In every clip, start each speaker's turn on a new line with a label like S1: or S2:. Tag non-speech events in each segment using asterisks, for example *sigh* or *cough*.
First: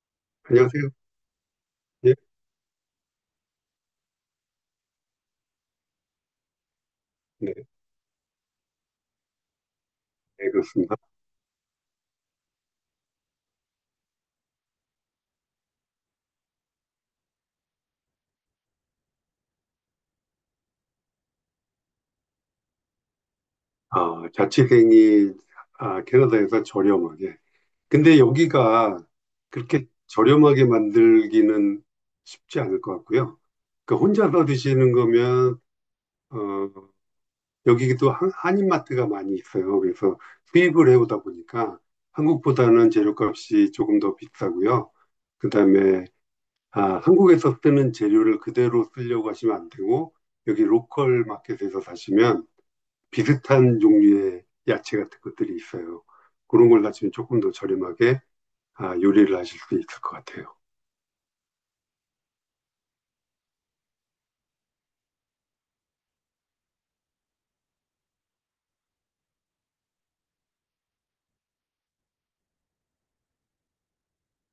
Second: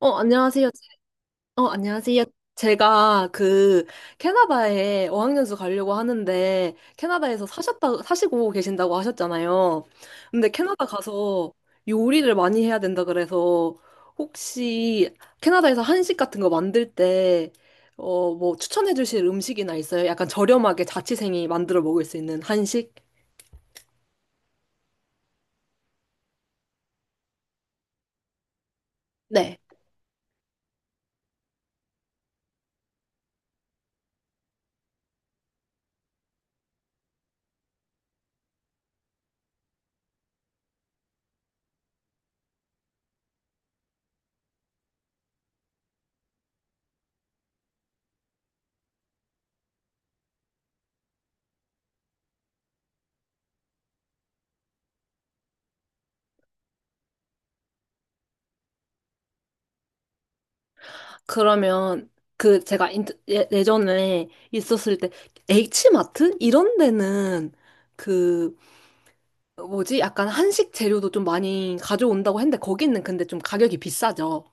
S1: 안녕하세요.
S2: 안녕하세요. 예,
S1: 안녕하세요. 제가 캐나다에 어학연수 가려고 하는데 캐나다에서
S2: 네,
S1: 사셨다 사시고 계신다고 하셨잖아요. 근데
S2: 네,
S1: 캐나다
S2: 그렇습니다.
S1: 가서 요리를 많이 해야 된다 그래서 혹시 캐나다에서 한식 같은 거 만들 때 뭐 추천해 주실 음식이나 있어요? 약간 저렴하게 자취생이 만들어 먹을 수 있는 한식?
S2: 자취생이 캐나다에서 저렴하게. 근데 여기가
S1: 네.
S2: 그렇게 저렴하게 만들기는 쉽지 않을 것 같고요. 그 혼자서 드시는 거면 어, 여기도 한인마트가 많이 있어요. 그래서 수입을 해오다 보니까 한국보다는 재료값이 조금 더 비싸고요. 그다음에 아, 한국에서 쓰는 재료를 그대로 쓰려고 하시면 안 되고 여기 로컬 마켓에서 사시면 비슷한 종류의 야채 같은 것들이 있어요. 그런 걸 하시면 조금 더 저렴하게 요리를 하실 수 있을 것 같아요.
S1: 그러면 제가 예, 예전에 있었을 때 H마트 이런 데는 그 뭐지 약간 한식 재료도 좀 많이 가져온다고 했는데 거기는 근데 좀 가격이 비싸죠.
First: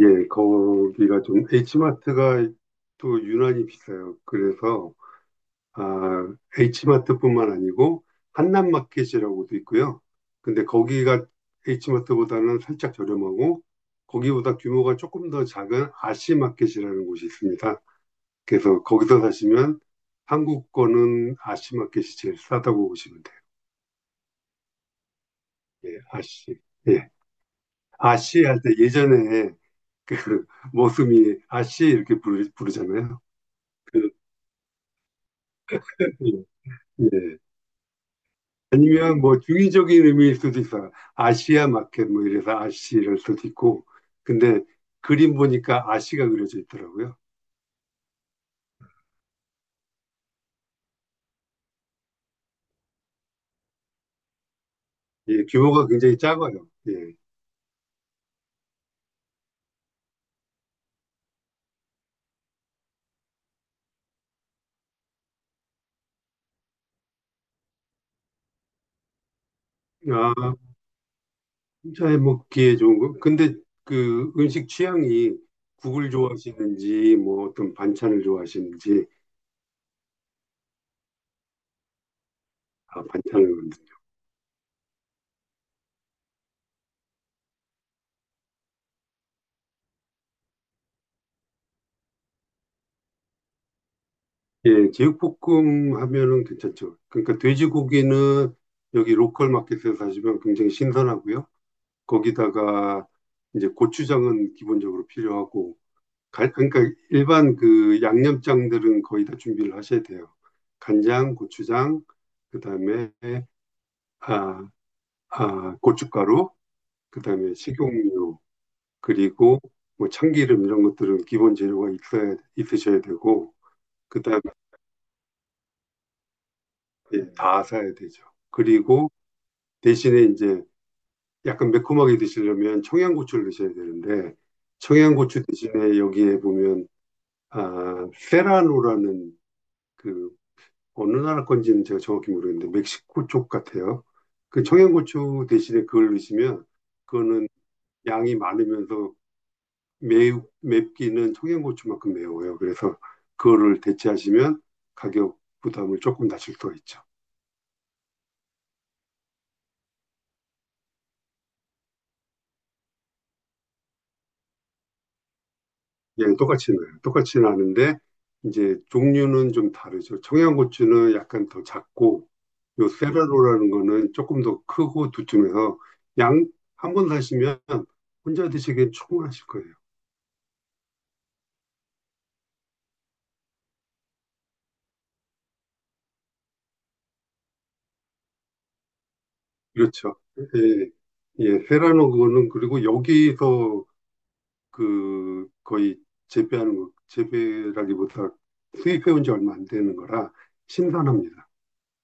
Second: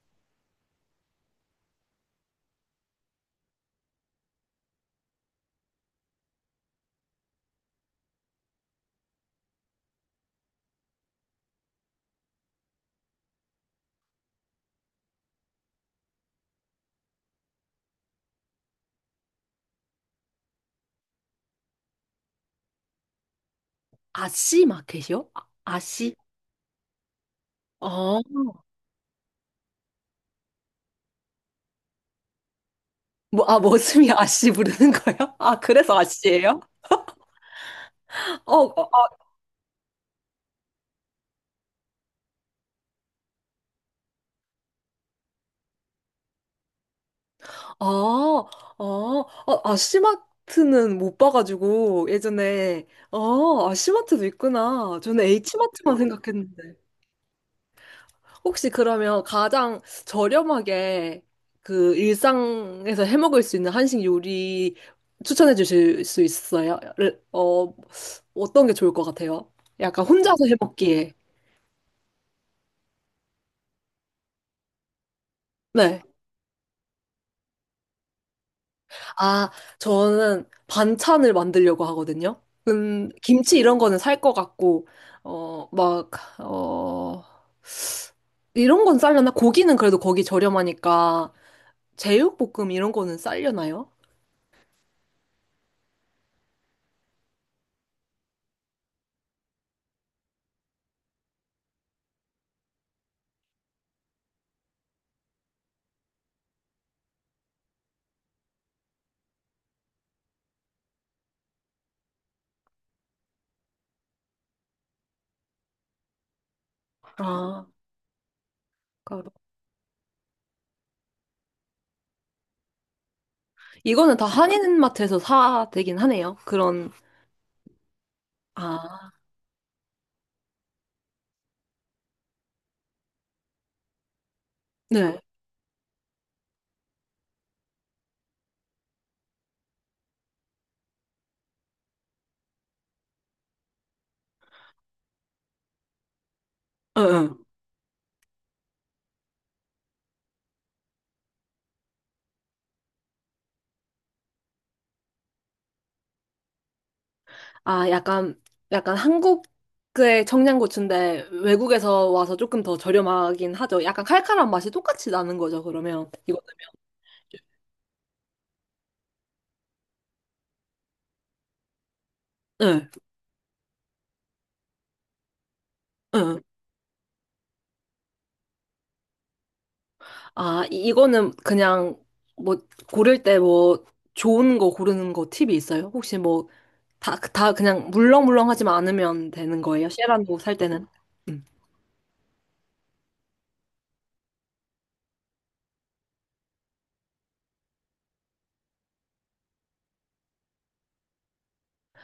S2: 예, 거기가 좀 H마트가 또 유난히 비싸요. 그래서 아, H마트뿐만 아니고 한남마켓이라고도 있고요. 근데 거기가 H마트보다는 살짝 저렴하고 거기보다 규모가 조금 더 작은 아시마켓이라는 곳이 있습니다. 그래서 거기서 사시면 한국 거는 아시마켓이 제일 싸다고 보시면 돼요.
S1: 아씨 마켓이요? 아,
S2: 예,
S1: 아씨?
S2: 아씨. 예.
S1: 어.
S2: 아씨 할 때 예전에 그 *laughs* 모습이 아씨 이렇게 부르잖아요.
S1: 뭐, 아, 머슴이
S2: 그,
S1: 아씨 부르는 거예요? 아, 그래서
S2: 예.
S1: 아씨예요?
S2: 예.
S1: 어, 어,
S2: 아니면 뭐 중의적인 의미일 수도 있어요. 아시아 마켓 뭐 이래서 아씨 이럴 수도 있고. 근데 그림 보니까 아씨가 그려져 있더라고요.
S1: 어, 아, 어, 아씨마트는 못 봐가지고 예전에 아씨마트도 있구나. 저는
S2: 예, 규모가
S1: H마트만
S2: 굉장히 작아요.
S1: 생각했는데.
S2: 예.
S1: 혹시 그러면 가장 저렴하게 일상에서 해 먹을 수 있는 한식 요리 추천해 주실 수 있어요? 어떤 게 좋을 것 같아요? 약간
S2: 아,
S1: 혼자서 해 먹기에.
S2: 혼 먹기에 좋은 거. 근데 그 음식 취향이
S1: 네.
S2: 국을 좋아하시는지 뭐 어떤 반찬을 좋아하시는지
S1: 아, 저는 반찬을 만들려고 하거든요.
S2: 반찬을
S1: 김치 이런 거는 살 것 같고, 막, 어, 이런 건 싸려나? 고기는 그래도 거기 저렴하니까, 제육볶음 이런 거는 싸려나요?
S2: 예, 제육볶음 하면은 괜찮죠. 그러니까 돼지고기는 여기 로컬 마켓에서 사시면 굉장히 신선하고요. 거기다가 이제 고추장은 기본적으로 필요하고, 그러니까 일반 그 양념장들은 거의 다 준비를 하셔야 돼요. 간장, 고추장, 그다음에 아, 고춧가루, 그다음에
S1: 아,
S2: 식용유,
S1: 그러니까
S2: 그리고 뭐 참기름 이런 것들은 기본 재료가 있어야 있으셔야 되고,
S1: 이거는 다
S2: 그다음에
S1: 한인마트에서 사 되긴 하네요. 그런,
S2: 예, 다 사야 되죠. 그리고
S1: 아,
S2: 대신에 이제 약간 매콤하게 드시려면 청양고추를 드셔야 되는데
S1: 네.
S2: 청양고추 대신에 여기에 보면 세라노라는 그 어느 나라 건지는 제가 정확히 모르겠는데 멕시코 쪽 같아요. 그 청양고추 대신에 그걸 넣으시면
S1: 응, 응.
S2: 그거는 양이 많으면서 매우 맵기는 청양고추만큼 매워요. 그래서 그거를 대체하시면 가격 부담을 조금 낮출 수가 있죠.
S1: 아, 약간 한국의 청양고추인데 외국에서 와서 조금 더 저렴하긴 하죠. 약간 칼칼한 맛이 똑같이 나는 거죠, 그러면.
S2: 예,
S1: 이거,
S2: 똑같이 나요. 똑같이 나는데 이제 종류는 좀 다르죠. 청양고추는 약간 더 작고
S1: 응,
S2: 요 세라로라는 거는 조금 더 크고 두툼해서
S1: 응.
S2: 양 한 번 사시면 혼자 드시기엔 충분하실 거예요.
S1: 아, 이거는 그냥 뭐 고를 때 뭐 좋은 거 고르는 거 팁이 있어요? 혹시 뭐 다 그냥 물렁물렁하지만 않으면 되는 거예요?
S2: 그렇죠.
S1: 쉐란도 살 때는?
S2: 예,
S1: 음.
S2: 예, 세라노 그거는 그리고 여기서 그 거의 재배하는 거, 재배라기보다 수입해온 지 얼마 안 되는 거라 신선합니다.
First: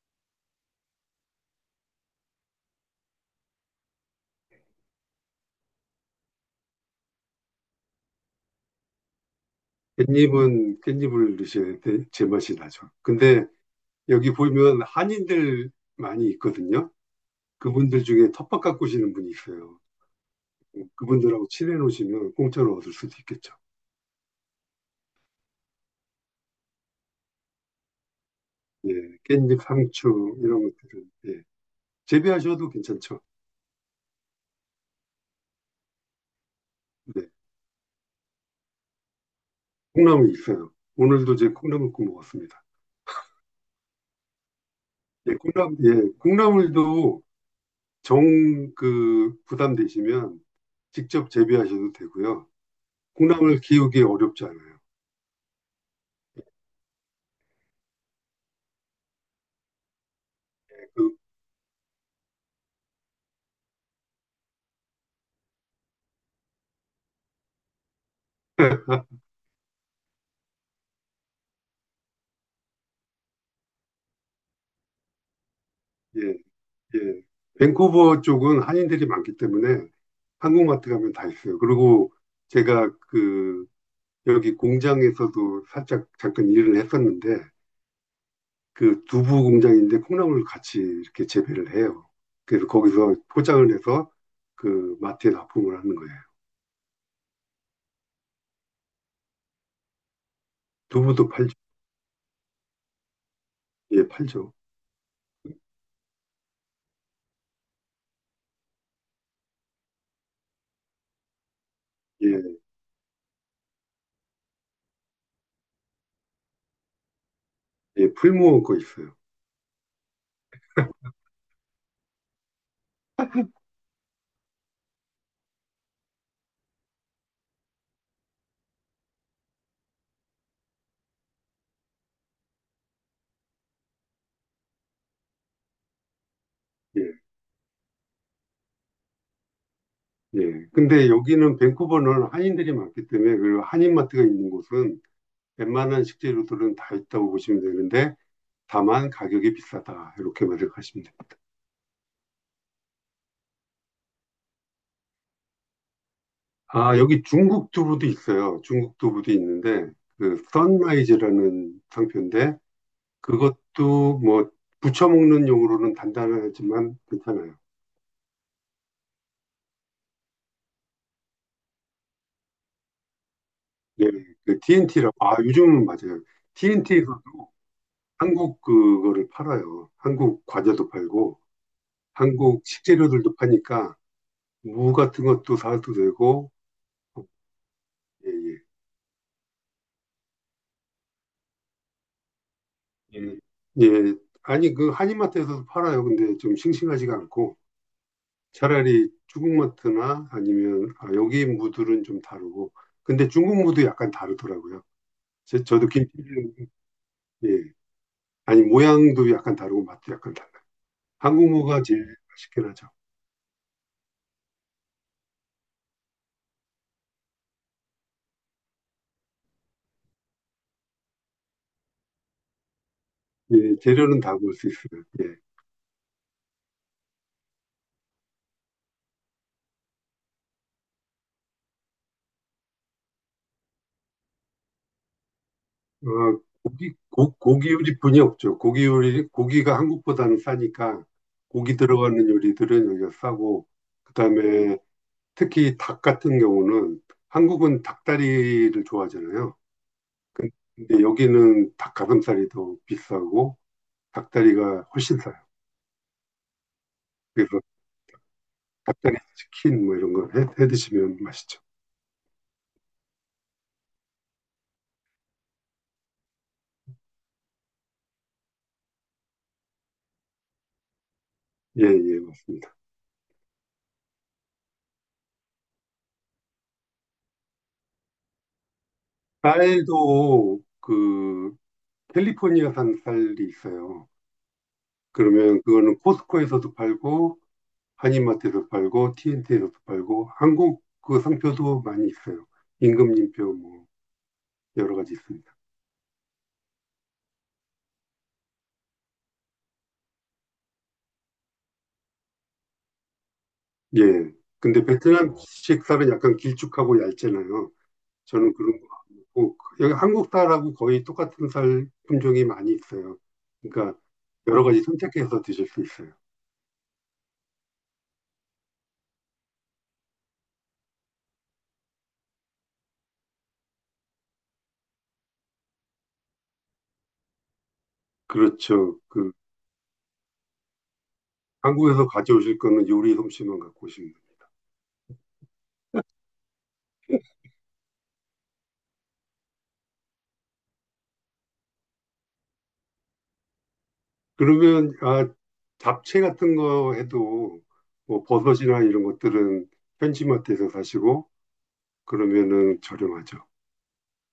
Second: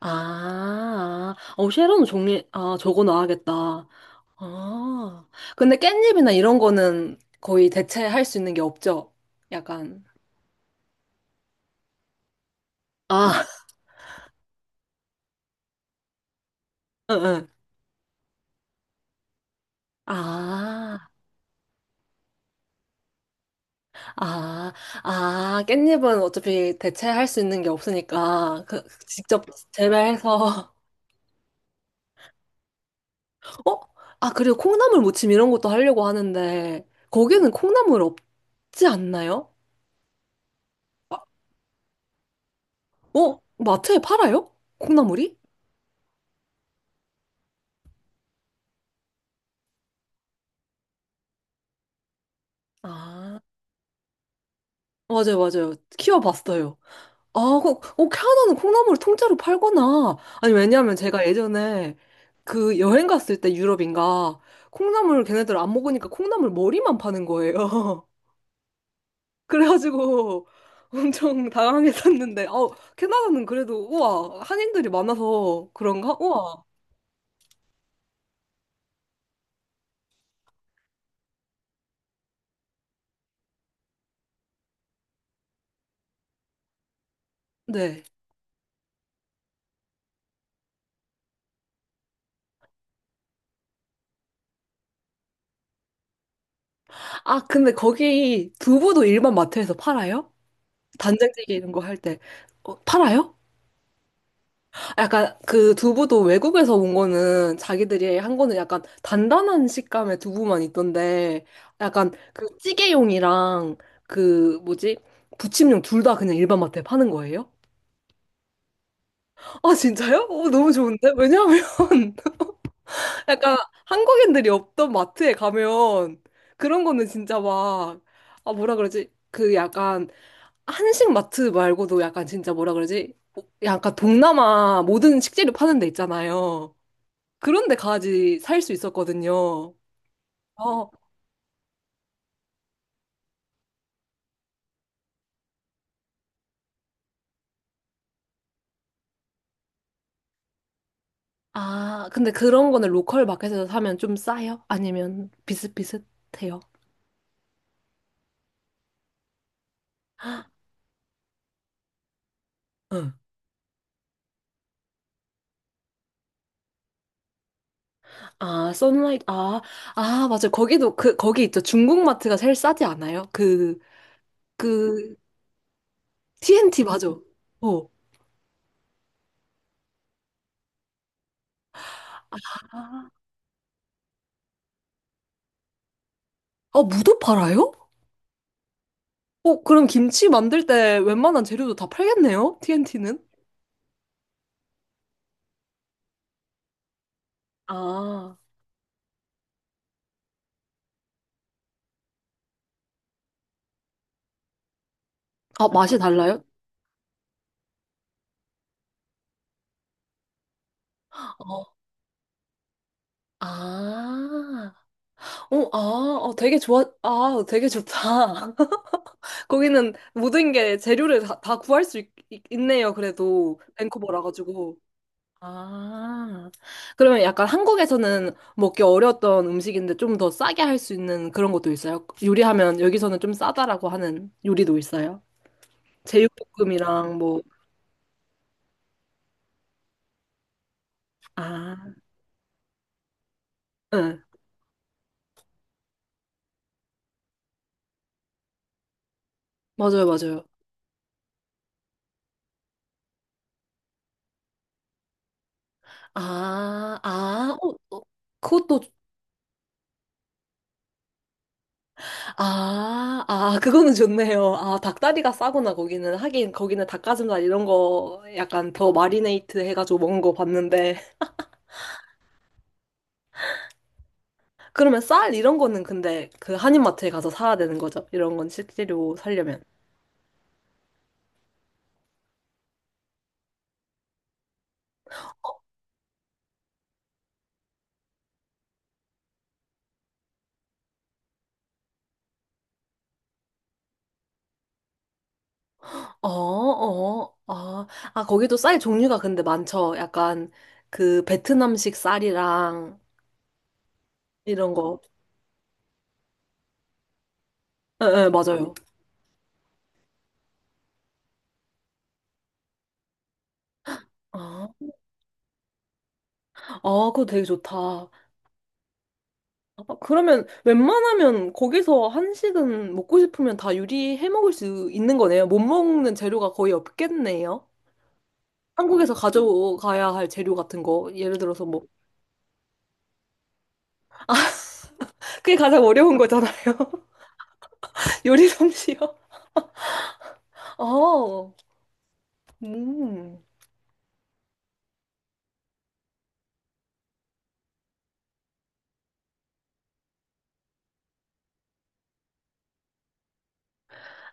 S1: 아, 아. 쉐론 종류, 아, 저거 놔야겠다. 아, 근데 깻잎이나 이런 거는 거의 대체할 수 있는 게 없죠? 약간.
S2: 깻잎은 깻잎을 넣으셔야 돼, 제맛이 나죠.
S1: 아,
S2: 근데
S1: *laughs*
S2: 여기 보면 한인들 많이 있거든요.
S1: 응, 응.
S2: 그분들 중에 텃밭 가꾸시는 분이 있어요.
S1: 아,
S2: 그분들하고 친해 놓으시면 공짜로 얻을 수도 있겠죠.
S1: 아, 아, 깻잎은 어차피 대체할 수 있는 게 없으니까,
S2: 예,
S1: 직접
S2: 깻잎, 상추 이런
S1: 재배해서,
S2: 것들은 예, 재배하셔도 괜찮죠.
S1: *laughs* 어? 아, 그리고 콩나물 무침 이런 것도 하려고 하는데,
S2: 네,
S1: 거기는 콩나물 없지 않나요?
S2: 콩나물 있어요.
S1: 아,
S2: 오늘도 제 콩나물 구워 먹었습니다.
S1: 어? 마트에 팔아요?
S2: 예,
S1: 콩나물이?
S2: 콩나물, 예, 콩나물도 정 그 부담되시면 직접 재배하셔도 되고요.
S1: 아.
S2: 콩나물 키우기 어렵지 않아요.
S1: 맞아요, 맞아요. 키워봤어요. 아, 캐나다는 콩나물을 통째로 팔구나. 아니, 왜냐면
S2: 그,
S1: 제가 예전에 여행 갔을 때 유럽인가 콩나물 걔네들 안 먹으니까 콩나물 머리만 파는 거예요. *laughs*
S2: *laughs*
S1: 그래가지고 엄청 당황했었는데, 캐나다는 그래도 우와, 한인들이 많아서 그런가?
S2: 예,
S1: 우와.
S2: 예. 밴쿠버 쪽은 한인들이 많기 때문에 한국마트 가면 다 있어요. 그리고 제가 그 여기 공장에서도 살짝 잠깐 일을 했었는데
S1: 네.
S2: 그 두부 공장인데 콩나물 같이 이렇게 재배를 해요. 그래서 거기서 포장을 해서 그 마트에 납품을 하는 거예요.
S1: 아, 근데 거기 두부도 일반 마트에서 팔아요?
S2: 두부도
S1: 단장찌개
S2: 팔죠.
S1: 이런 거 할 때. 팔아요?
S2: 예, 팔죠.
S1: 약간 그 두부도 외국에서 온 거는 자기들이 한 거는 약간 단단한 식감의 두부만 있던데 약간
S2: 예,
S1: 그 찌개용이랑 그 뭐지? 부침용 둘 다 그냥 일반 마트에 파는 거예요?
S2: 예, 풀무원 거 있어요.
S1: 아 진짜요? 너무 좋은데? 왜냐하면 *laughs* 약간 한국인들이 없던 마트에 가면 그런 거는 진짜 막 아 뭐라 그러지? 그 약간 한식 마트 말고도 약간 진짜 뭐라 그러지? 뭐 약간 동남아 모든 식재료 파는 데 있잖아요.
S2: 예,
S1: 그런데 가지 살 수 있었거든요.
S2: 예.
S1: 어,
S2: 근데 여기는 밴쿠버는 한인들이 많기 때문에 그 한인마트가 있는 곳은 웬만한 식재료들은 다 있다고 보시면 되는데 다만 가격이 비싸다. 이렇게 말을 하시면 됩니다.
S1: 아, 근데 그런 거는 로컬 마켓에서 사면 좀 싸요? 아니면 비슷비슷해요?
S2: 여기 중국 두부도 있어요. 중국 두부도 있는데, 그, 선라이즈라는 상표인데,
S1: 응.
S2: 그것도 뭐, 부쳐 먹는 용으로는 단단하지만 괜찮아요.
S1: 아, 선라이트, 아, 맞아요. 거기도, 거기 있죠. 중국 마트가 제일 싸지 않아요?
S2: 예, 그 TNT라고,
S1: 그,
S2: 요즘은 맞아요.
S1: TNT, 맞아.
S2: TNT에서도
S1: 어.
S2: 한국 그거를 팔아요. 한국 과자도 팔고, 한국
S1: 아.
S2: 식재료들도 파니까, 무 같은 것도 사도 되고,
S1: 아, 무도 팔아요?
S2: 예, 예.
S1: 그럼 김치 만들 때 웬만한 재료도 다 팔겠네요? TNT는?
S2: 예, 예. 아니, 그 한인마트에서도 팔아요. 근데 좀 싱싱하지가 않고
S1: 아,
S2: 차라리 중국마트나 아니면 여기 무들은 좀 다르고 근데 중국 무도 약간 다르더라고요.
S1: 아,
S2: 저도
S1: 맛이
S2: 김치
S1: 달라요?
S2: 예. 아니 모양도 약간 다르고 맛도 약간 달라요. 한국
S1: 어.
S2: 무가 제일 맛있긴 하죠.
S1: 아. 되게 좋아, 되게 좋다. *laughs* 거기는 모든 게 재료를 다 구할 수 있, 네요 그래도
S2: 예, 재료는
S1: 밴쿠버라
S2: 다 볼 수
S1: 가지고.
S2: 있어요. 예.
S1: 아, 그러면 약간 한국에서는 먹기 어려웠던 음식인데 좀 더 싸게 할 수 있는 그런 것도 있어요? 요리하면 여기서는 좀 싸다라고 하는 요리도 있어요?
S2: 어,
S1: 제육볶음이랑 뭐,
S2: 고기 요리뿐이 없죠. 고기 요리 고기가 한국보다는 싸니까
S1: 아,
S2: 고기 들어가는 요리들은 여기가 싸고
S1: 응,
S2: 그다음에 특히 닭 같은 경우는 한국은 닭다리를 좋아하잖아요.
S1: 맞아요, 맞아요.
S2: 근데 여기는 닭 가슴살이 더 비싸고 닭다리가 훨씬 싸요.
S1: 아, 아,
S2: 그래서
S1: 어, 어, 그것도
S2: 닭다리 치킨 뭐 이런 거 해 드시면 맛있죠.
S1: 아, 아, 그거는 좋네요. 아, 닭다리가 싸구나, 거기는. 하긴, 거기는 닭가슴살 이런 거 약간 더 마리네이트 해가지고 먹은 거 봤는데.
S2: 예, 예, 맞습니다.
S1: *laughs* 그러면 쌀 이런 거는 근데 그 한인마트에 가서 사야 되는 거죠? 이런 건 실제로 사려면.
S2: 쌀도 그 캘리포니아산 쌀이 있어요. 그러면 그거는 코스코에서도 팔고 한인마트에서 팔고 TNT에서도 팔고 한국 그 상표도 많이 있어요. 임금님표 뭐 여러 가지 있습니다.
S1: 어, 어, 아, 거기도 쌀 종류가 근데 많죠. 약간 그 베트남식 쌀이랑
S2: 예.
S1: 이런
S2: 근데
S1: 거.
S2: 베트남식 살은 약간 길쭉하고 얇잖아요.
S1: 예, 예,
S2: 저는
S1: 맞아요.
S2: 그런 거 안 먹고 여기 한국 쌀하고 거의 똑같은 쌀 품종이 많이 있어요. 그러니까 여러
S1: 아,
S2: 가지 선택해서 드실 수 있어요.
S1: 아, 그거 되게 좋다. 아, 그러면 웬만하면 거기서 한식은 먹고 싶으면 다 요리해 먹을 수 있는 거네요. 못 먹는 재료가 거의 없겠네요.
S2: 그렇죠.
S1: 한국에서
S2: 그
S1: 가져가야 할 재료 같은 거. 예를 들어서 뭐.
S2: 한국에서 가져오실 거는 요리 솜씨만 갖고 오시면 됩니다.
S1: 그게 가장 어려운 거잖아요. *laughs* 요리 솜씨요. 어, 음.
S2: 그러면 아 잡채 같은 거 해도 뭐 버섯이나 이런 것들은 현지마트에서 사시고 그러면은 저렴하죠.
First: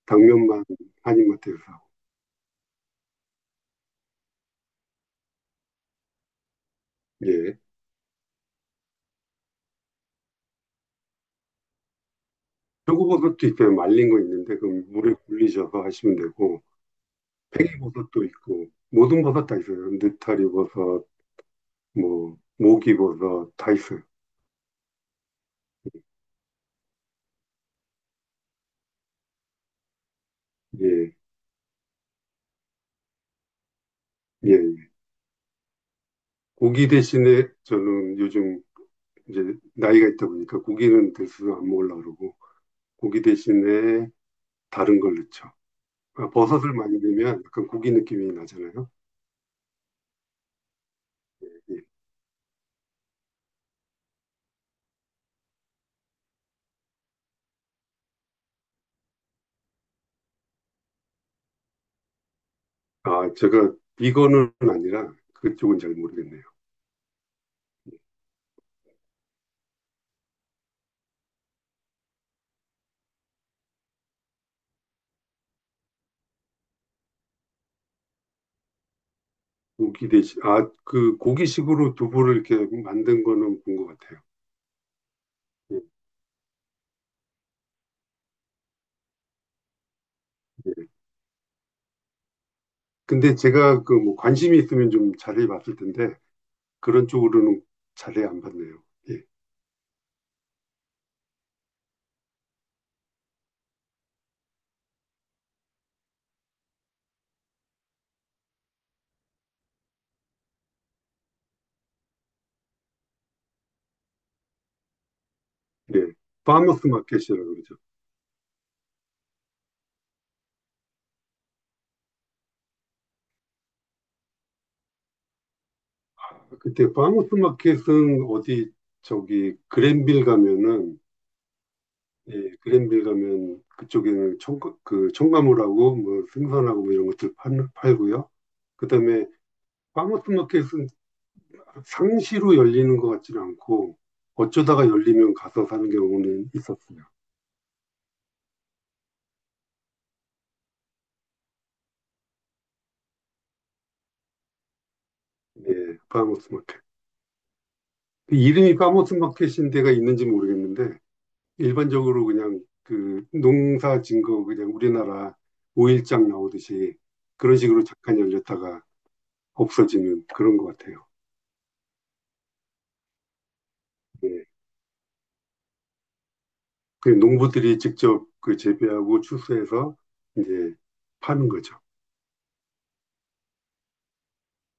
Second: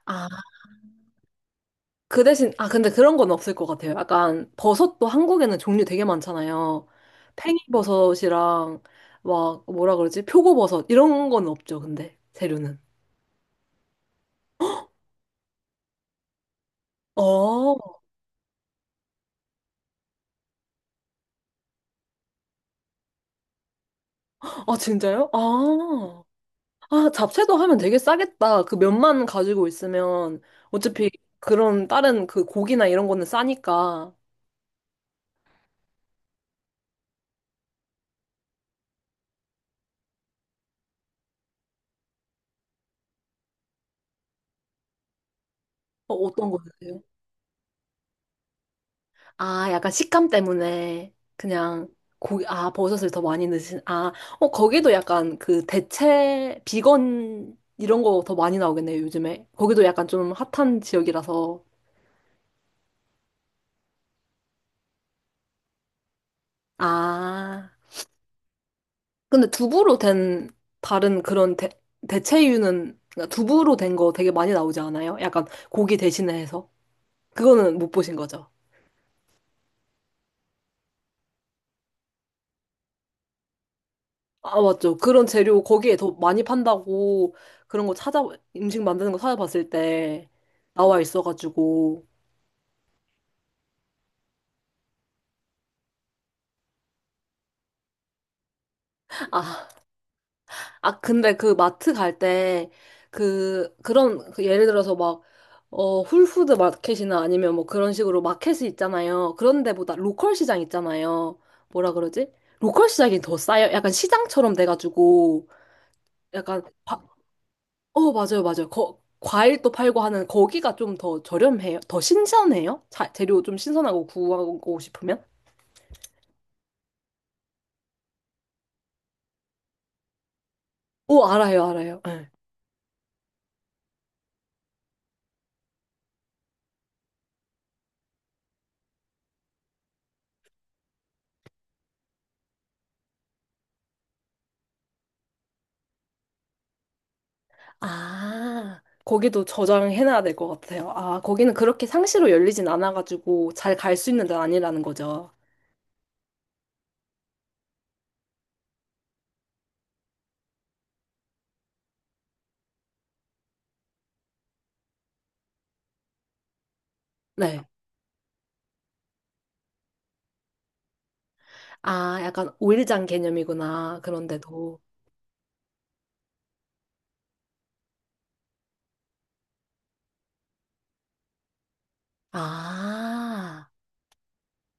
S1: 아,
S2: 당면만 한인마트에서 사고.
S1: 그 대신, 근데 그런 건 없을 것 같아요. 약간 버섯도 한국에는 종류 되게 많잖아요.
S2: 예.
S1: 팽이버섯이랑 막 뭐라 그러지? 표고버섯 이런 건 없죠, 근데 재료는.
S2: 표고버섯도 있어요. 말린 거 있는데 그 물에 굴리셔서 하시면 되고
S1: 어,
S2: 버섯도 있고 모든 버섯 다 있어요. 느타리 버섯, 뭐 모기 버섯 다 있어요.
S1: 아, 진짜요? 아, 아, 잡채도 하면 되게 싸겠다. 그 면만 가지고 있으면 어차피
S2: 예,
S1: 그런 다른 그 고기나 이런 거는 싸니까.
S2: 예. 예. 고기 대신에 저는 요즘 이제 나이가 있다 보니까 고기는 대수로 안 먹으려고 그러고 고기 대신에 다른 걸 넣죠.
S1: 어떤 거
S2: 버섯을 많이
S1: 드세요?
S2: 넣으면 약간 고기 느낌이 나잖아요.
S1: 아, 약간 식감 때문에
S2: 예.
S1: 그냥 고기, 버섯을 더 많이 넣으신, 거기도 약간 그 대체, 비건 이런 거 더 많이 나오겠네요, 요즘에. 거기도 약간 좀 핫한 지역이라서.
S2: 제가 비건은 아니라 그쪽은 잘 모르겠네요.
S1: 아. 근데 두부로 된 다른 그런 대, 대체류는 그러니까 두부로 된 거 되게 많이 나오지 않아요? 약간 고기 대신에 해서 그거는 못 보신 거죠?
S2: 그 고기식으로 두부를 이렇게 만든 거는 본 것 같아요.
S1: 아 맞죠. 그런 재료
S2: 예,
S1: 거기에 더 많이 판다고 그런 거 찾아 음식 만드는 거 찾아봤을 때
S2: 예.
S1: 나와 있어가지고
S2: 근데 제가 그 뭐 관심이 있으면 좀 자세히 봤을 텐데, 그런 쪽으로는 자세히 안 봤네요. 예,
S1: 아 아, 근데 그 마트 갈 때, 그런, 예를 들어서 막, 홀푸드 마켓이나 아니면 뭐 그런 식으로 마켓이 있잖아요. 그런 데보다 로컬 시장 있잖아요. 뭐라 그러지? 로컬 시장이 더 싸요. 약간 시장처럼 돼가지고,
S2: 예.
S1: 약간,
S2: 파머스 마켓이라고 그러죠.
S1: 어, 맞아요, 맞아요. 거, 과일도 팔고 하는 거기가 좀 더 저렴해요. 더 신선해요? 자, 재료 좀 신선하고 구하고 싶으면?
S2: 그때 파머스 마켓은 어디, 저기, 그랜빌 가면은,
S1: 오, 알아요, 알아요. 예.
S2: 예, 그랜빌 가면 그쪽에는 청, 그 청가물하고 뭐 생선하고 뭐 이런 것들 팔고요. 그 다음에 파머스 마켓은 상시로 열리는 것 같지는 않고 어쩌다가 열리면 가서 사는 경우는 있었어요.
S1: 아, 거기도 저장해놔야 될 것 같아요. 아, 거기는 그렇게 상시로 열리진 않아가지고 잘 갈 수 있는 데는 아니라는 거죠.
S2: 예, 파모스 마켓. 그 이름이 파모스 마켓인 데가 있는지 모르겠는데 일반적으로 그냥 그 농사 진거 그냥 우리나라 오일장 나오듯이 그런
S1: 네.
S2: 식으로 잠깐 열렸다가 없어지는 그런 것 같아요.
S1: 아, 약간 오일장 개념이구나.
S2: 예.
S1: 그런데도.
S2: 그 농부들이 직접 그 재배하고 추수해서 이제 파는 거죠.
S1: 아.